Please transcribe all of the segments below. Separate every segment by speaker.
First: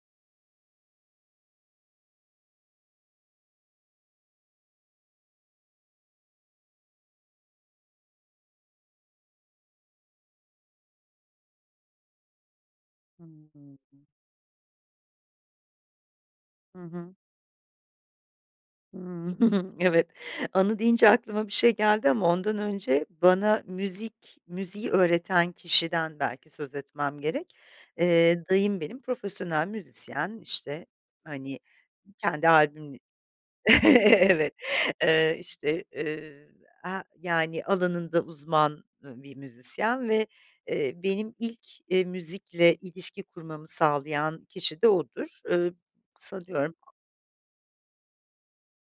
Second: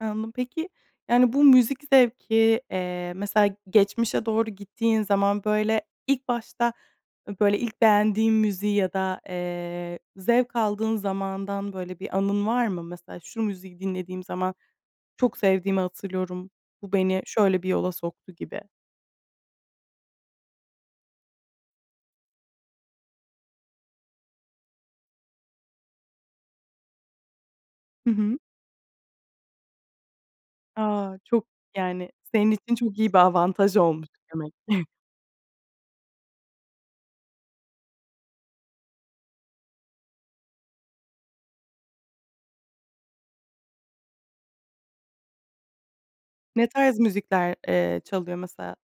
Speaker 1: He, anladım. Peki, yani, bu müzik zevki, eee, mesela geçmişe doğru gittiğin zaman, böyle ilk başta, böyle, ilk beğendiğin müziği ya da, eee, zevk aldığın zamandan, böyle bir anın var mı? Mesela,
Speaker 2: Hıı,
Speaker 1: şu
Speaker 2: hı
Speaker 1: müziği
Speaker 2: hı.
Speaker 1: dinlediğim zaman çok sevdiğimi hatırlıyorum,
Speaker 2: Hı
Speaker 1: bu
Speaker 2: hı.
Speaker 1: beni şöyle bir yola soktu gibi.
Speaker 2: Evet. Anı deyince aklıma bir şey geldi ama ondan önce bana müzik, müziği öğreten kişiden belki söz etmem gerek.
Speaker 1: Hı hı.
Speaker 2: Eee, dayım benim profesyonel müzisyen; işte,
Speaker 1: A, çok,
Speaker 2: hani,
Speaker 1: yani,
Speaker 2: kendi,
Speaker 1: senin için çok
Speaker 2: albüm
Speaker 1: iyi bir avantaj olmuş demek
Speaker 2: Evet.
Speaker 1: ki.
Speaker 2: Eee, işte, ııı, he yani, alanında uzman, ııı, bir müzisyen ve eee, benim ilk, eee, müzikle ilişki kurmamı sağlayan kişi de odur. Iıı,
Speaker 1: Ne
Speaker 2: sanıyorum
Speaker 1: tarz müzikler, eee, çalıyor mesela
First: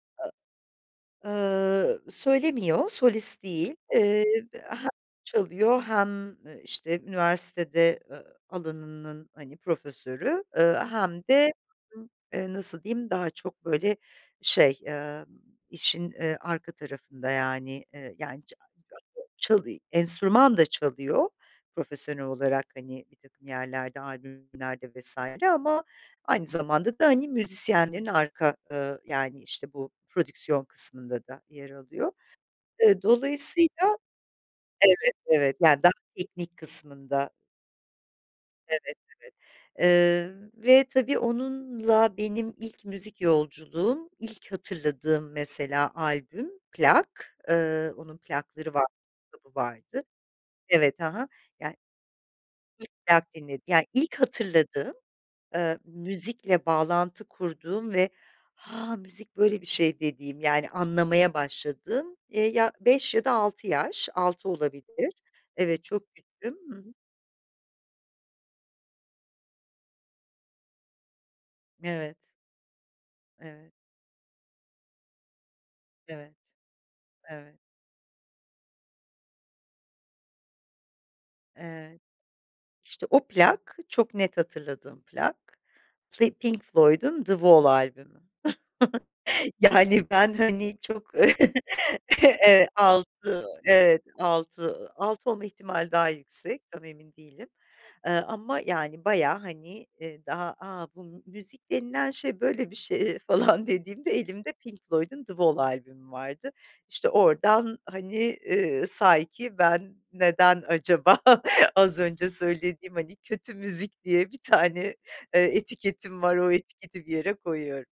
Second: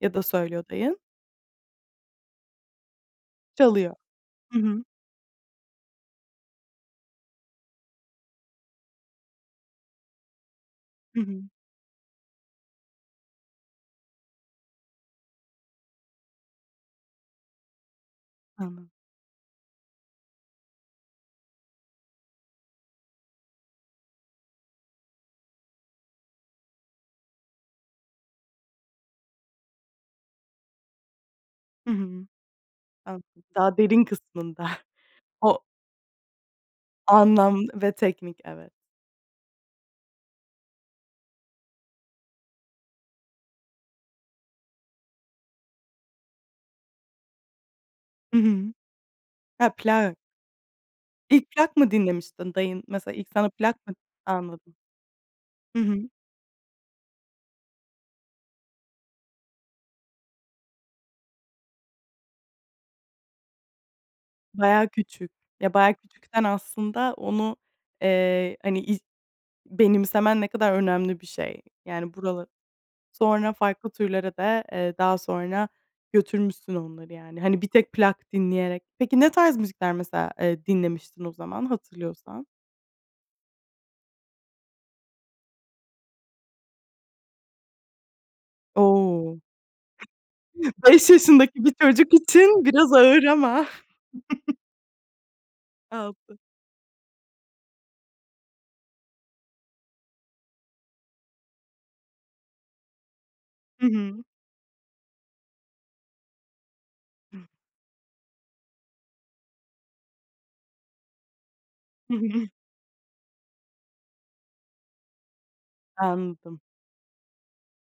Speaker 1: ya da
Speaker 2: A
Speaker 1: söylüyor, dayın?
Speaker 2: ııı, söylemiyor, solist değil.
Speaker 1: Çalıyor.
Speaker 2: Iıı,
Speaker 1: Hı hı.
Speaker 2: hem çalıyor hem, eee, işte üniversitede, ııı, alanının, hani, profesörü. Iıı,
Speaker 1: Hı
Speaker 2: hem
Speaker 1: hı.
Speaker 2: de [unintelligible] eee, nasıl diyeyim, daha çok böyle şey, ııı, işin, eee, arka tarafında. Yani, eee, yani
Speaker 1: Ha ha.
Speaker 2: [unintelligible] Çalı enstrüman da çalıyor profesyonel olarak, hani, birtakım yerlerde albümlerde vs. Ama aynı zamanda da, hani, müzisyenlerin arka, ııı, yani, işte bu prodüksiyon kısmında da yer
Speaker 1: Hı
Speaker 2: alıyor.
Speaker 1: hı.
Speaker 2: Iıı,
Speaker 1: [unintelligible] Daha
Speaker 2: dolayısıyla,
Speaker 1: derin kısmında.
Speaker 2: evet, evet,
Speaker 1: O
Speaker 2: yani daha teknik kısmında.
Speaker 1: anlam ve teknik, evet.
Speaker 2: Evet, evet. Eee, ve tabii onunla benim ilk müzik yolculuğum. İlk hatırladığım mesela albüm, plak, ııı, onun
Speaker 1: Hı hı.
Speaker 2: plakları vardı, kitabı
Speaker 1: Ha,
Speaker 2: vardı.
Speaker 1: plak.
Speaker 2: Evet, ha ha.
Speaker 1: İlk
Speaker 2: Yani,
Speaker 1: plak mı dinlemiştin? Dayın,
Speaker 2: ilk
Speaker 1: mesela ilk
Speaker 2: plak
Speaker 1: sana
Speaker 2: dinlediğim,
Speaker 1: plak
Speaker 2: yani,
Speaker 1: mı
Speaker 2: ilk
Speaker 1: Anladım.
Speaker 2: hatırladığım, eee,
Speaker 1: Hı hı.
Speaker 2: müzikle bağlantı kurduğum ve 'Ha, müzik böyle bir şey.' dediğim, yani anlamaya başladığım. Eee, ya 5 ya da 6 yaş, 6
Speaker 1: Bayağı
Speaker 2: olabilir.
Speaker 1: küçük. Ya,
Speaker 2: Evet,
Speaker 1: bayağı
Speaker 2: çok çok
Speaker 1: küçüksen
Speaker 2: küçüğüm. Hı hı.
Speaker 1: aslında onu, eee, hani, ilk benimsemen ne kadar önemli bir şey. Yani,
Speaker 2: Evet.
Speaker 1: bura Sonra
Speaker 2: Evet.
Speaker 1: farklı türlere de, eee, daha sonra
Speaker 2: Evet,
Speaker 1: götürmüşsün onları yani.
Speaker 2: evet.
Speaker 1: Hani, bir tek plak dinleyerek. Peki, ne tarz müzikler mesela, eee, dinlemiştin o zaman,
Speaker 2: Evet.
Speaker 1: hatırlıyorsan?
Speaker 2: İşte o plak, çok net hatırladığım plak ve Pink Floyd'un The Wall albümü.
Speaker 1: O!
Speaker 2: Yani, ben hani
Speaker 1: 5
Speaker 2: çok
Speaker 1: yaşındaki bir çocuk için
Speaker 2: evet
Speaker 1: biraz ağır
Speaker 2: 6,
Speaker 1: ama.
Speaker 2: evet 6, 6 olma ihtimali daha
Speaker 1: 6
Speaker 2: yüksek tam emin değilim. Eee, ama yani, bayağı hani, eee, daha; "A, bu müzik denilen şey böyle bir şey" falan
Speaker 1: Hı
Speaker 2: dediğimde,
Speaker 1: hı.
Speaker 2: elimde Pink Floyd'un The Wall albümü vardı. İşte,
Speaker 1: Hıh.
Speaker 2: oradan hani, ııı, sanki ben neden acaba az
Speaker 1: Hı
Speaker 2: önce
Speaker 1: hı.
Speaker 2: söylediğim hani kötü müzik diye bir tane, eee,
Speaker 1: A
Speaker 2: etiketim var, o
Speaker 1: anladım.
Speaker 2: etiketi bir yere koyuyorum.